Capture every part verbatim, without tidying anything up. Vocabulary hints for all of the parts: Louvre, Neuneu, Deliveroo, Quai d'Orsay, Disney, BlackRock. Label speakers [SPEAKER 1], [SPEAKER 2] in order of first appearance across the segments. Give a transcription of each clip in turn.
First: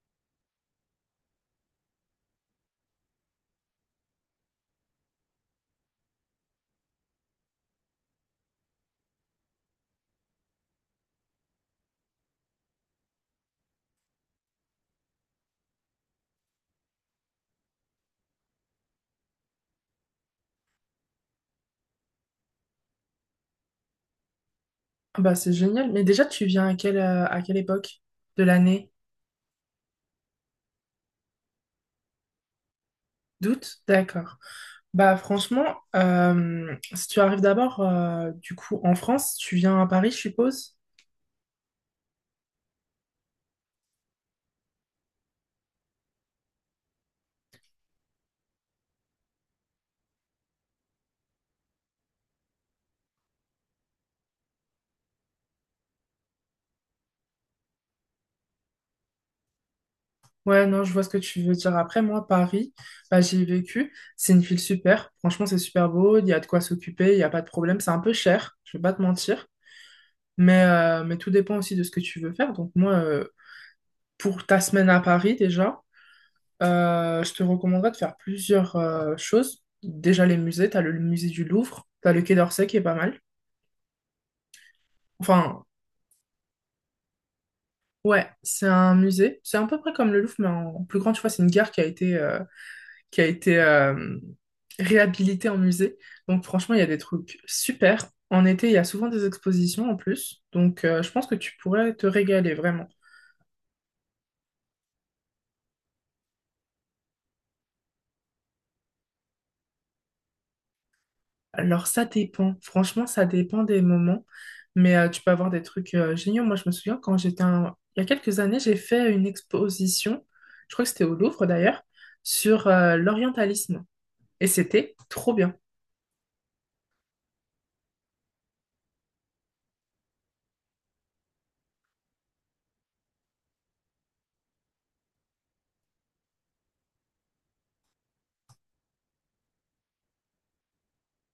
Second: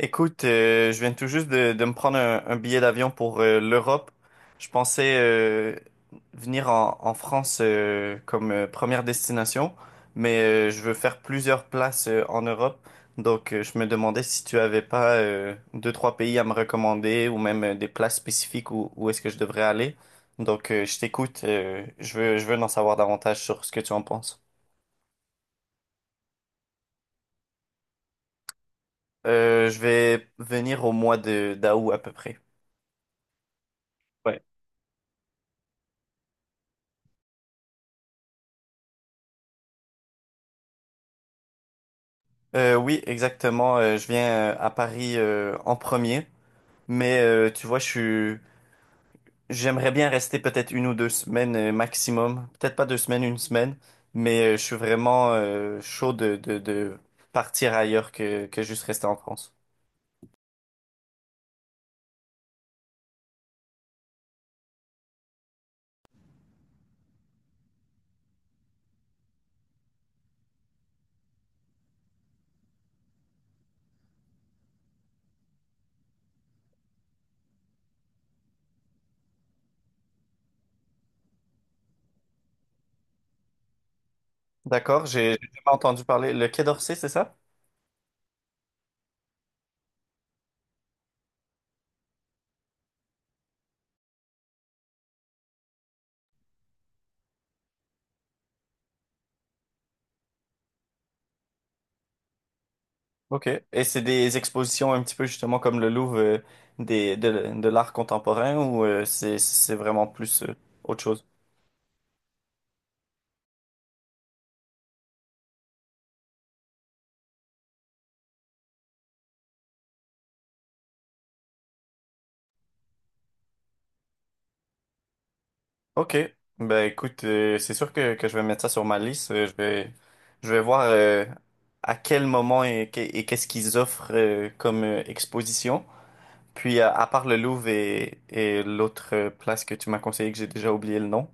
[SPEAKER 1] Écoute, euh, je viens tout juste de, de me prendre un, un billet d'avion pour euh, l'Europe. Je pensais euh, venir en, en France euh, comme euh, première destination, mais euh, je veux faire plusieurs places euh, en Europe. Donc, euh, je me demandais si tu avais pas euh, deux, trois pays à me recommander ou même euh, des places spécifiques où, où est-ce que je devrais aller. Donc, euh, je t'écoute. euh, je veux, je veux en savoir davantage sur ce que tu en penses.
[SPEAKER 2] Ah, bah, c'est génial. Mais déjà, tu viens à quelle, euh, à quelle époque de l'année?
[SPEAKER 1] Euh, je vais venir au mois de d'août à peu près.
[SPEAKER 2] D'août? D'accord.
[SPEAKER 1] Ouais.
[SPEAKER 2] Bah, franchement, euh, si tu arrives d'abord, euh, du coup, en France, tu viens à Paris, je suppose?
[SPEAKER 1] Euh, oui, exactement. Euh, je viens euh, à Paris euh, en premier, mais euh, tu vois, je suis... J'aimerais bien rester peut-être une ou deux semaines euh, maximum. Peut-être pas deux semaines, une semaine, mais euh, je suis vraiment euh, chaud de, de, de partir ailleurs que, que juste rester en France.
[SPEAKER 2] Ouais, non, je vois ce que tu veux dire. Après, moi, Paris, bah, j'y ai vécu. C'est une ville super. Franchement, c'est super beau. Il y a de quoi s'occuper. Il n'y a pas de problème. C'est un peu cher. Je vais pas te mentir. Mais, euh, mais tout dépend aussi de ce que tu veux faire. Donc, moi, euh, pour ta semaine à Paris, déjà. Euh, je te recommanderais de faire plusieurs euh, choses. Déjà les musées, t'as le musée du Louvre, t'as le Quai d'Orsay qui est pas mal.
[SPEAKER 1] D'accord, j'ai j'ai jamais
[SPEAKER 2] Enfin,
[SPEAKER 1] entendu parler. Le Quai d'Orsay, c'est ça?
[SPEAKER 2] ouais, c'est un musée. C'est à peu près comme le Louvre, mais en plus grand, tu vois, c'est une gare qui a été, euh, qui a été euh, réhabilitée en musée. Donc franchement, il y a des trucs super. En été, il y a souvent des expositions en plus. Donc euh, je pense que tu pourrais te régaler vraiment.
[SPEAKER 1] Ok. Et c'est des expositions un petit peu justement comme le Louvre euh, des, de, de l'art contemporain ou euh, c'est, c'est vraiment plus euh, autre chose?
[SPEAKER 2] Alors ça dépend, franchement ça dépend des moments, mais euh, tu peux avoir des trucs euh, géniaux. Moi je me souviens quand j'étais un- il y a quelques années, j'ai fait une exposition, je crois que c'était au Louvre d'ailleurs, sur euh, l'orientalisme et c'était trop bien.
[SPEAKER 1] Ok, ben écoute, euh, c'est sûr que, que je vais mettre ça sur ma liste. Euh, Je vais, je vais voir euh, à quel moment et, que- et qu'est-ce qu'ils offrent euh, comme euh, exposition. Puis à, à part le Louvre et, et l'autre euh, place que tu m'as conseillé que j'ai déjà oublié le nom.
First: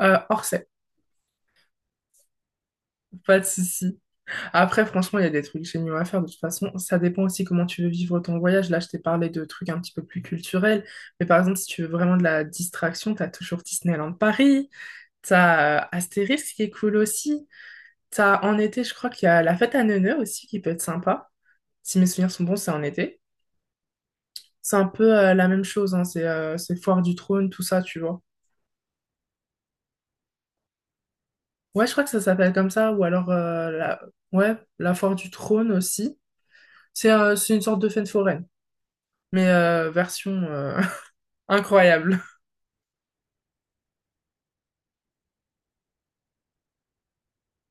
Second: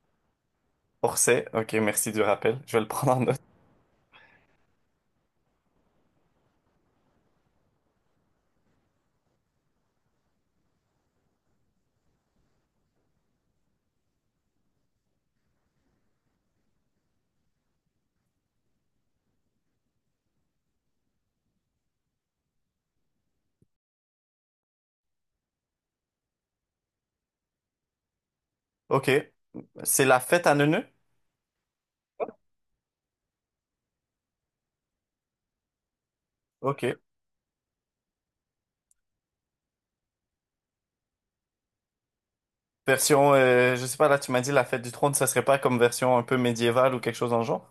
[SPEAKER 2] Euh, Orsay,
[SPEAKER 1] Orsay, ok, merci du rappel. Je vais le prendre en
[SPEAKER 2] pas
[SPEAKER 1] note.
[SPEAKER 2] de souci. Après franchement il y a des trucs géniaux à faire de toute façon, ça dépend aussi comment tu veux vivre ton voyage. Là je t'ai parlé de trucs un petit peu plus culturels, mais par exemple si tu veux vraiment de la distraction, t'as toujours Disneyland Paris, t'as euh, Astérix qui est cool aussi. T'as en été, je crois qu'il y a la fête à Neuneu aussi qui peut être sympa. Si mes souvenirs sont bons, c'est en été. C'est un peu euh, la même chose, hein, c'est euh, c'est Foire du Trône, tout ça, tu vois.
[SPEAKER 1] Ok, c'est la fête à Neuneu?
[SPEAKER 2] Ouais, je crois que ça s'appelle comme ça, ou alors euh, la... Ouais, la Foire du Trône aussi.
[SPEAKER 1] Ok.
[SPEAKER 2] C'est euh, c'est une sorte de fête foraine, mais euh, version euh, incroyable.
[SPEAKER 1] Version, euh, je sais pas, là tu m'as dit la fête du trône, ça serait pas comme version un peu médiévale ou quelque chose dans le genre?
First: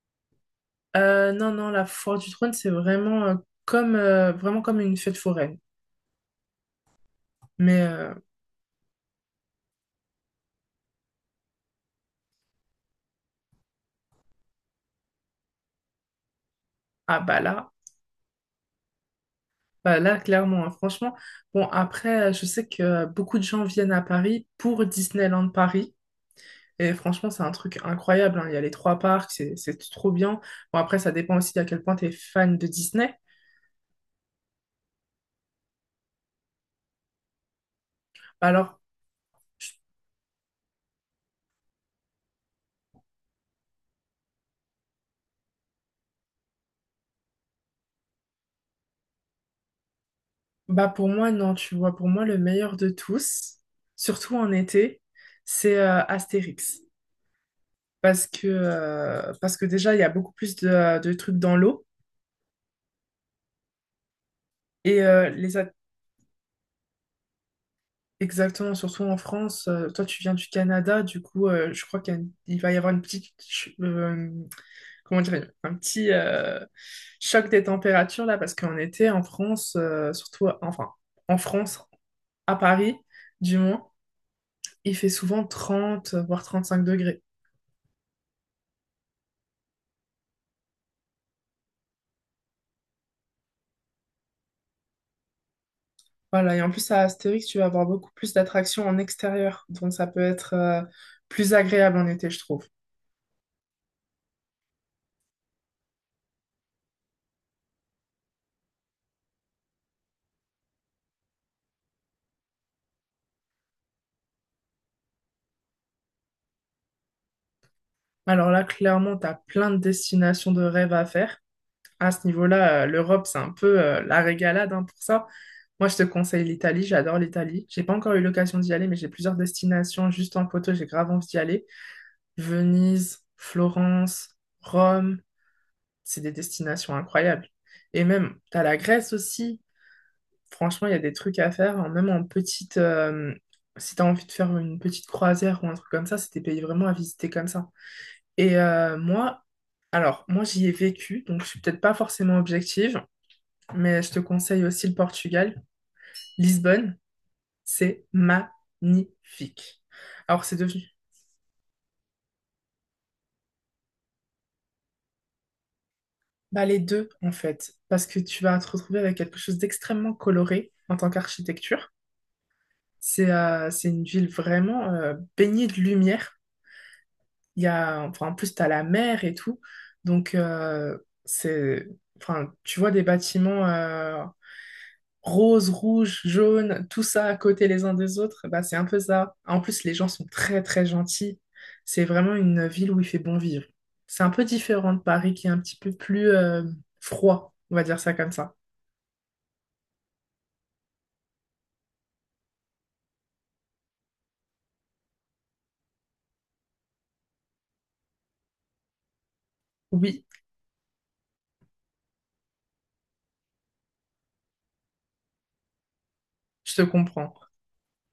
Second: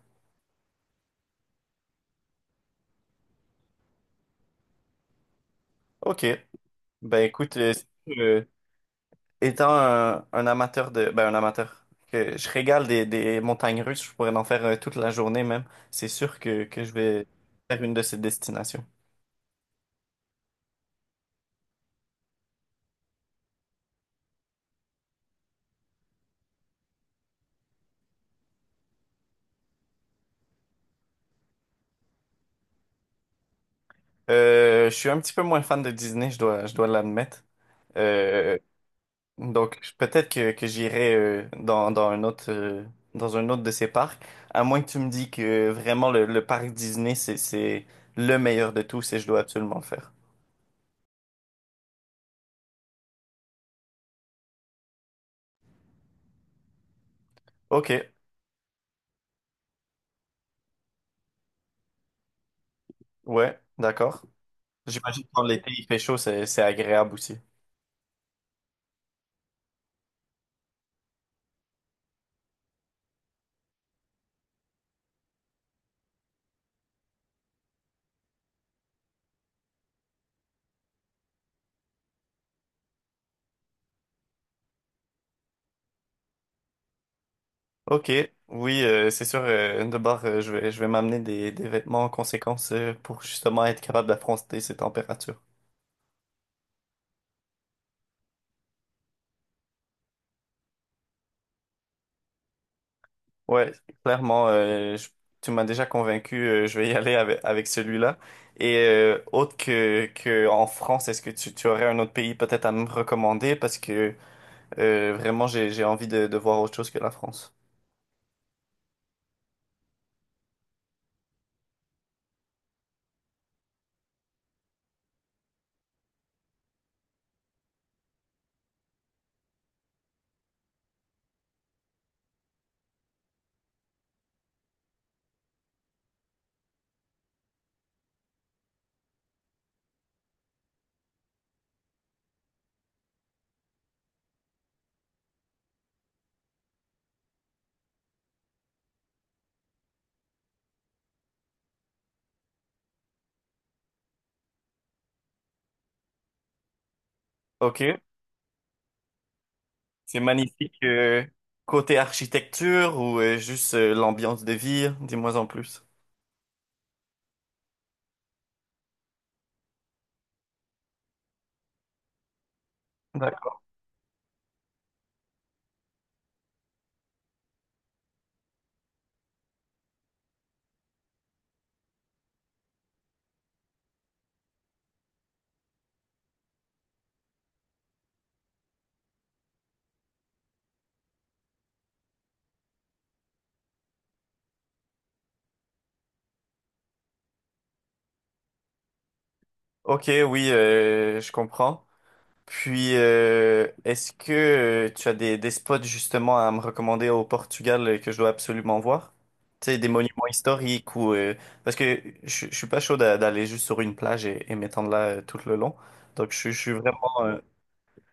[SPEAKER 2] Euh, non, non, la Foire du Trône, c'est vraiment, euh, comme, euh, vraiment comme une fête foraine.
[SPEAKER 1] Ok, ben écoute, euh,
[SPEAKER 2] Mais euh,
[SPEAKER 1] euh, étant un, un amateur de... Ben, un amateur. Que je régale des, des montagnes russes, je pourrais en faire euh, toute la journée même. C'est sûr que, que je
[SPEAKER 2] ah
[SPEAKER 1] vais
[SPEAKER 2] bah là.
[SPEAKER 1] faire une de ces destinations.
[SPEAKER 2] Bah là, clairement, hein, franchement. Bon, après, euh, je sais que euh, beaucoup de gens viennent à Paris pour Disneyland Paris. Et franchement, c'est un truc incroyable, hein. Il y a les trois parcs, c'est c'est trop bien. Bon, après, ça dépend aussi à quel point tu es fan de Disney.
[SPEAKER 1] Euh, je suis un petit peu moins fan de Disney, je dois, je dois l'admettre. Euh,
[SPEAKER 2] Alors, je-
[SPEAKER 1] donc, je- peut-être que, que j'irai euh, dans, dans un autre, euh, dans un autre de ces parcs. À moins que tu me dis que vraiment le, le parc Disney, c'est, c'est le meilleur de tous et je dois absolument le faire.
[SPEAKER 2] bah pour moi, non, tu vois, pour moi, le meilleur de tous, surtout en été, c'est euh, Astérix.
[SPEAKER 1] Ok,
[SPEAKER 2] Parce que, euh, parce que déjà, il y a beaucoup plus de, de trucs dans l'eau.
[SPEAKER 1] ouais, d'accord.
[SPEAKER 2] Et
[SPEAKER 1] J'imagine que
[SPEAKER 2] euh,
[SPEAKER 1] quand
[SPEAKER 2] les,
[SPEAKER 1] l'été il fait chaud, c'est c'est agréable aussi.
[SPEAKER 2] Exactement, surtout en France. euh, toi, tu viens du Canada, du coup, euh, je crois qu'il y a une- il va y avoir une petite, ch- euh, comment dire, un petit euh, choc des températures là, parce qu'en été, en France, euh, surtout, enfin, en France, à Paris, du moins, il fait souvent trente, voire trente-cinq degrés.
[SPEAKER 1] Ok, oui, euh, c'est sûr. Euh, de bord, euh, je vais, je vais m'amener des, des vêtements en conséquence euh, pour justement être capable d'affronter ces températures.
[SPEAKER 2] Voilà, et en plus, à Astérix, tu vas avoir beaucoup plus d'attractions en extérieur, donc ça peut être euh, plus agréable en été, je trouve.
[SPEAKER 1] Ouais, clairement, euh, je- tu m'as déjà convaincu. Euh, je vais y aller avec, avec celui-là. Et euh, autre que, que en France, est-ce que tu, tu aurais un autre pays peut-être à me recommander parce que euh, vraiment j'ai, j'ai envie de, de voir autre chose que la France.
[SPEAKER 2] Alors là, clairement, tu as plein de destinations de rêve à faire. À ce niveau-là, euh, l'Europe, c'est un peu euh, la régalade hein, pour ça. Moi, je te conseille l'Italie, j'adore l'Italie. J'ai pas encore eu l'occasion d'y aller, mais j'ai plusieurs destinations juste en photo, j'ai grave envie d'y aller. Venise, Florence, Rome, c'est des destinations incroyables. Et même, t'as la Grèce aussi. Franchement, il y a des trucs à faire, hein, même en petite. euh, si t'as envie de faire une petite croisière ou un truc comme ça, c'est des pays vraiment à visiter comme ça. Et euh, moi, alors, moi, j'y ai vécu, donc je suis peut-être pas forcément objective mais je te conseille aussi le Portugal. Lisbonne,
[SPEAKER 1] Ok,
[SPEAKER 2] c'est magnifique.
[SPEAKER 1] c'est
[SPEAKER 2] Alors, c'est
[SPEAKER 1] magnifique.
[SPEAKER 2] devenu
[SPEAKER 1] Euh, côté architecture ou euh, juste euh, l'ambiance de vie, dis-moi en plus.
[SPEAKER 2] bah, les deux, en fait, parce que tu vas te retrouver avec quelque chose d'extrêmement coloré en tant qu'architecture. C'est euh, c'est une ville vraiment euh, baignée de lumière. Il y a, enfin, en plus, tu as la mer et tout. Donc, euh, c'est, enfin, tu vois des bâtiments euh, rose, rouge, jaune, tout ça à côté les uns des autres, bah, c'est un peu ça. En plus, les gens sont très, très gentils. C'est vraiment une ville où il fait bon vivre. C'est un peu différent de Paris qui est un petit peu plus euh, froid, on va dire ça comme ça.
[SPEAKER 1] Ok, oui, euh, je comprends. Puis, euh, est-ce que euh, tu as des, des spots justement à me recommander au Portugal euh, que je dois absolument voir? Tu sais, des
[SPEAKER 2] Oui,
[SPEAKER 1] monuments historiques ou... euh, parce que je, je suis pas chaud d'a- d'aller juste sur une plage et, et m'étendre là euh, tout le long. Donc, je, je suis
[SPEAKER 2] je te
[SPEAKER 1] vraiment,
[SPEAKER 2] comprends.
[SPEAKER 1] euh,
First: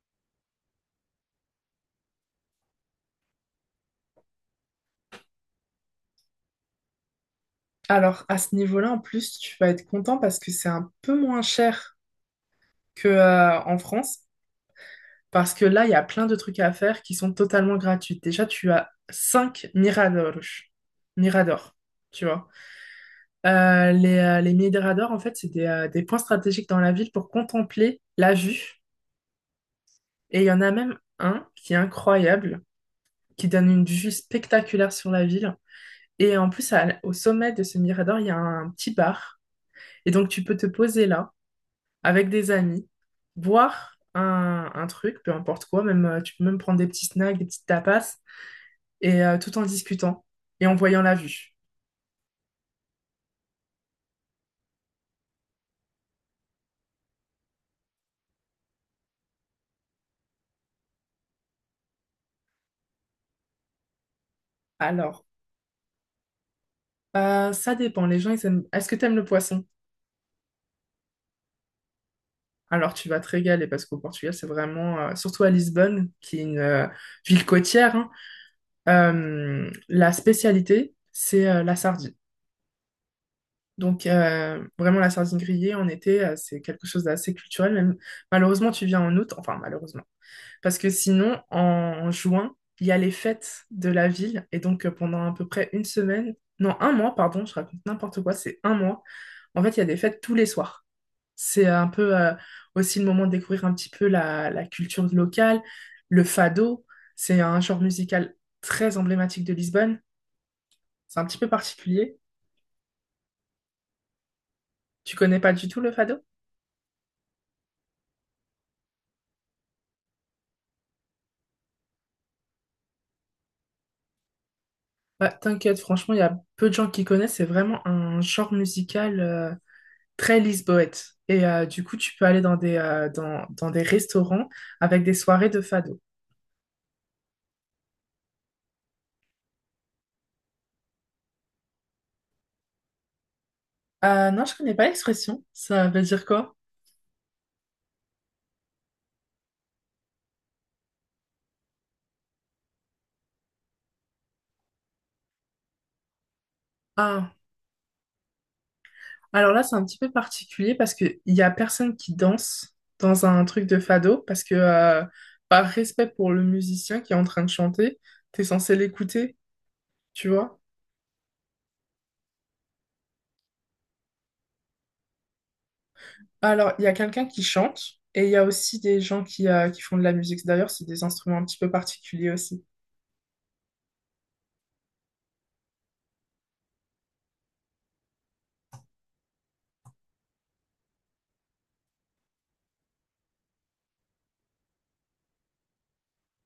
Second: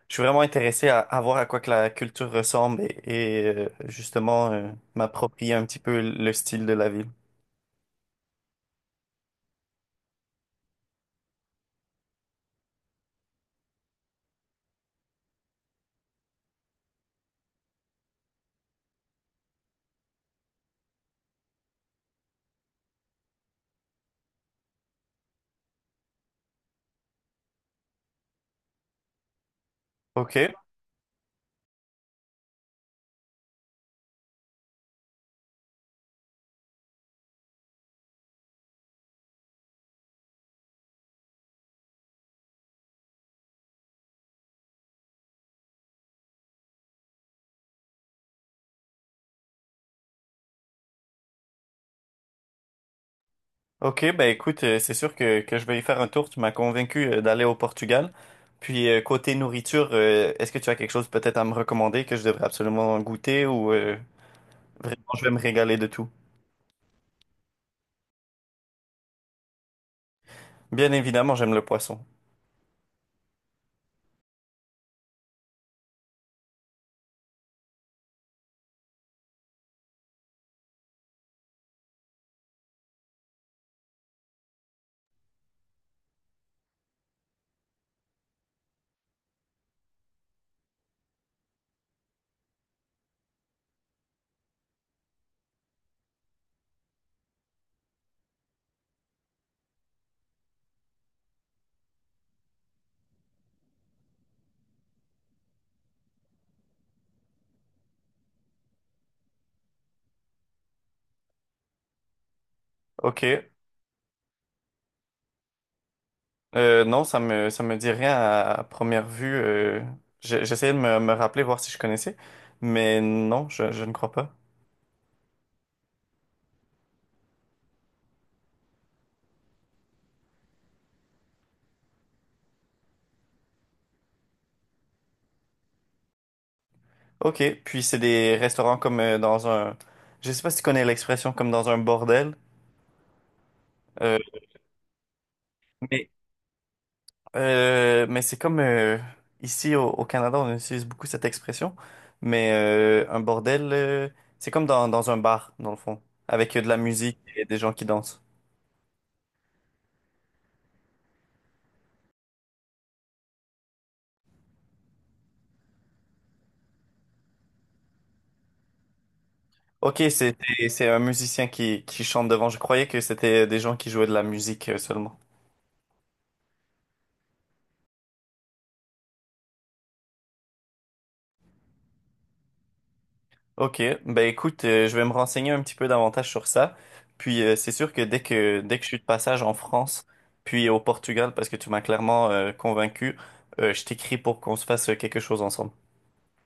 [SPEAKER 1] je suis vraiment intéressé à, à voir à quoi que la culture ressemble et, et, euh, justement euh, m'approprier un petit peu le style de la ville.
[SPEAKER 2] Alors, à ce niveau-là, en plus, tu vas être content parce que c'est un peu moins cher que, euh, en France. Parce que là, il y a plein de trucs à faire qui sont totalement gratuits. Déjà, tu as cinq miradors. Miradors, tu vois. Euh, les, euh, les miradors, en fait, c'est des, euh, des points stratégiques dans la ville pour contempler la vue. Et il
[SPEAKER 1] Ok.
[SPEAKER 2] y en a même un qui est incroyable, qui donne une vue spectaculaire sur la ville. Et en plus, à- au sommet de ce mirador, il y a un petit bar. Et donc, tu peux te poser là avec des amis, boire un, un truc, peu importe quoi. Même, euh, tu peux même prendre des petits snacks, des petites tapas, et euh, tout en discutant et en voyant la vue.
[SPEAKER 1] Ok, ben écoute, euh, c'est sûr que, que je vais y faire un tour. Tu m'as convaincu euh, d'aller au Portugal. Puis euh, côté nourriture, euh, est-ce que tu as quelque chose peut-être à me recommander que je devrais absolument goûter ou euh, vraiment je
[SPEAKER 2] Alors,
[SPEAKER 1] vais me régaler de tout?
[SPEAKER 2] euh, ça dépend. Les gens, ils aiment. Est-ce que tu aimes le poisson?
[SPEAKER 1] Bien évidemment, j'aime le poisson.
[SPEAKER 2] Alors, tu vas te régaler parce qu'au Portugal, c'est vraiment, euh, surtout à Lisbonne, qui est une euh, ville côtière, hein, euh, la spécialité, c'est euh, la sardine. Donc, euh, vraiment, la sardine grillée en été, euh, c'est quelque chose d'assez culturel. Même, malheureusement, tu viens en août, enfin, malheureusement. Parce que sinon, en, en juin, il y a les fêtes de la ville. Et donc, euh, pendant à peu près une semaine, non, un mois, pardon, je raconte n'importe quoi, c'est un mois. En fait, il y a des fêtes tous les soirs. C'est un peu euh, aussi le moment de découvrir un petit peu la, la culture locale. Le fado, c'est un genre musical très emblématique de Lisbonne. C'est un petit peu particulier.
[SPEAKER 1] Ok.
[SPEAKER 2] Tu connais pas du tout le fado?
[SPEAKER 1] Euh, non, ça me ça me dit rien à, à première vue. Euh, j'ai- j'essayais de me, me rappeler voir si je connaissais, mais non, je, je ne crois pas.
[SPEAKER 2] Bah, t'inquiète, franchement, il y a peu de gens qui connaissent. C'est vraiment un genre musical euh, très lisboète. Et euh, du coup, tu peux aller dans des, euh, dans, dans des restaurants avec des soirées de fado.
[SPEAKER 1] Ok, puis c'est des restaurants comme euh, dans un, je sais pas si tu connais l'expression comme dans un bordel. euh,
[SPEAKER 2] Euh, non, je connais pas l'expression. Ça veut
[SPEAKER 1] mais
[SPEAKER 2] dire quoi?
[SPEAKER 1] Euh, mais c'est comme euh, ici au, au Canada, on utilise beaucoup cette expression, mais euh, un bordel, euh, c'est comme dans, dans un bar, dans le fond, avec euh, de la musique et des gens qui dansent.
[SPEAKER 2] Alors là, c'est un petit peu particulier parce qu'il y a personne qui danse dans un truc de fado parce que, euh, par respect pour le musicien qui est en train de chanter, t'es censé l'écouter,
[SPEAKER 1] Ok,
[SPEAKER 2] tu
[SPEAKER 1] c'est
[SPEAKER 2] vois.
[SPEAKER 1] c'est c'est un musicien qui, qui chante devant. Je croyais que c'était des gens qui jouaient de la musique euh, seulement.
[SPEAKER 2] Alors, il y a quelqu'un qui chante et il y a aussi des gens qui, euh, qui font de la musique. D'ailleurs, c'est des instruments un petit peu particuliers aussi.
[SPEAKER 1] Ok, ben écoute, euh, je vais me renseigner un petit peu davantage sur ça. Puis euh, c'est sûr que dès que dès que je suis de passage en France, puis au Portugal, parce que tu m'as clairement euh, convaincu, euh, je t'écris pour qu'on se fasse euh, quelque chose ensemble.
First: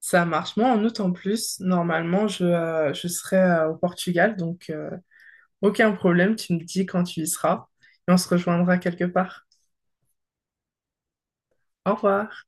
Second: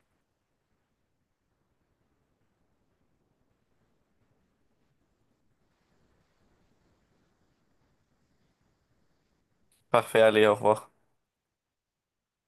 [SPEAKER 2] Ça marche. Moi, en août en plus, normalement, je, euh, je serai euh, au Portugal, donc euh, aucun problème, tu me dis quand tu y seras et on se rejoindra quelque part.
[SPEAKER 1] Parfait, allez, au revoir.
[SPEAKER 2] Au revoir.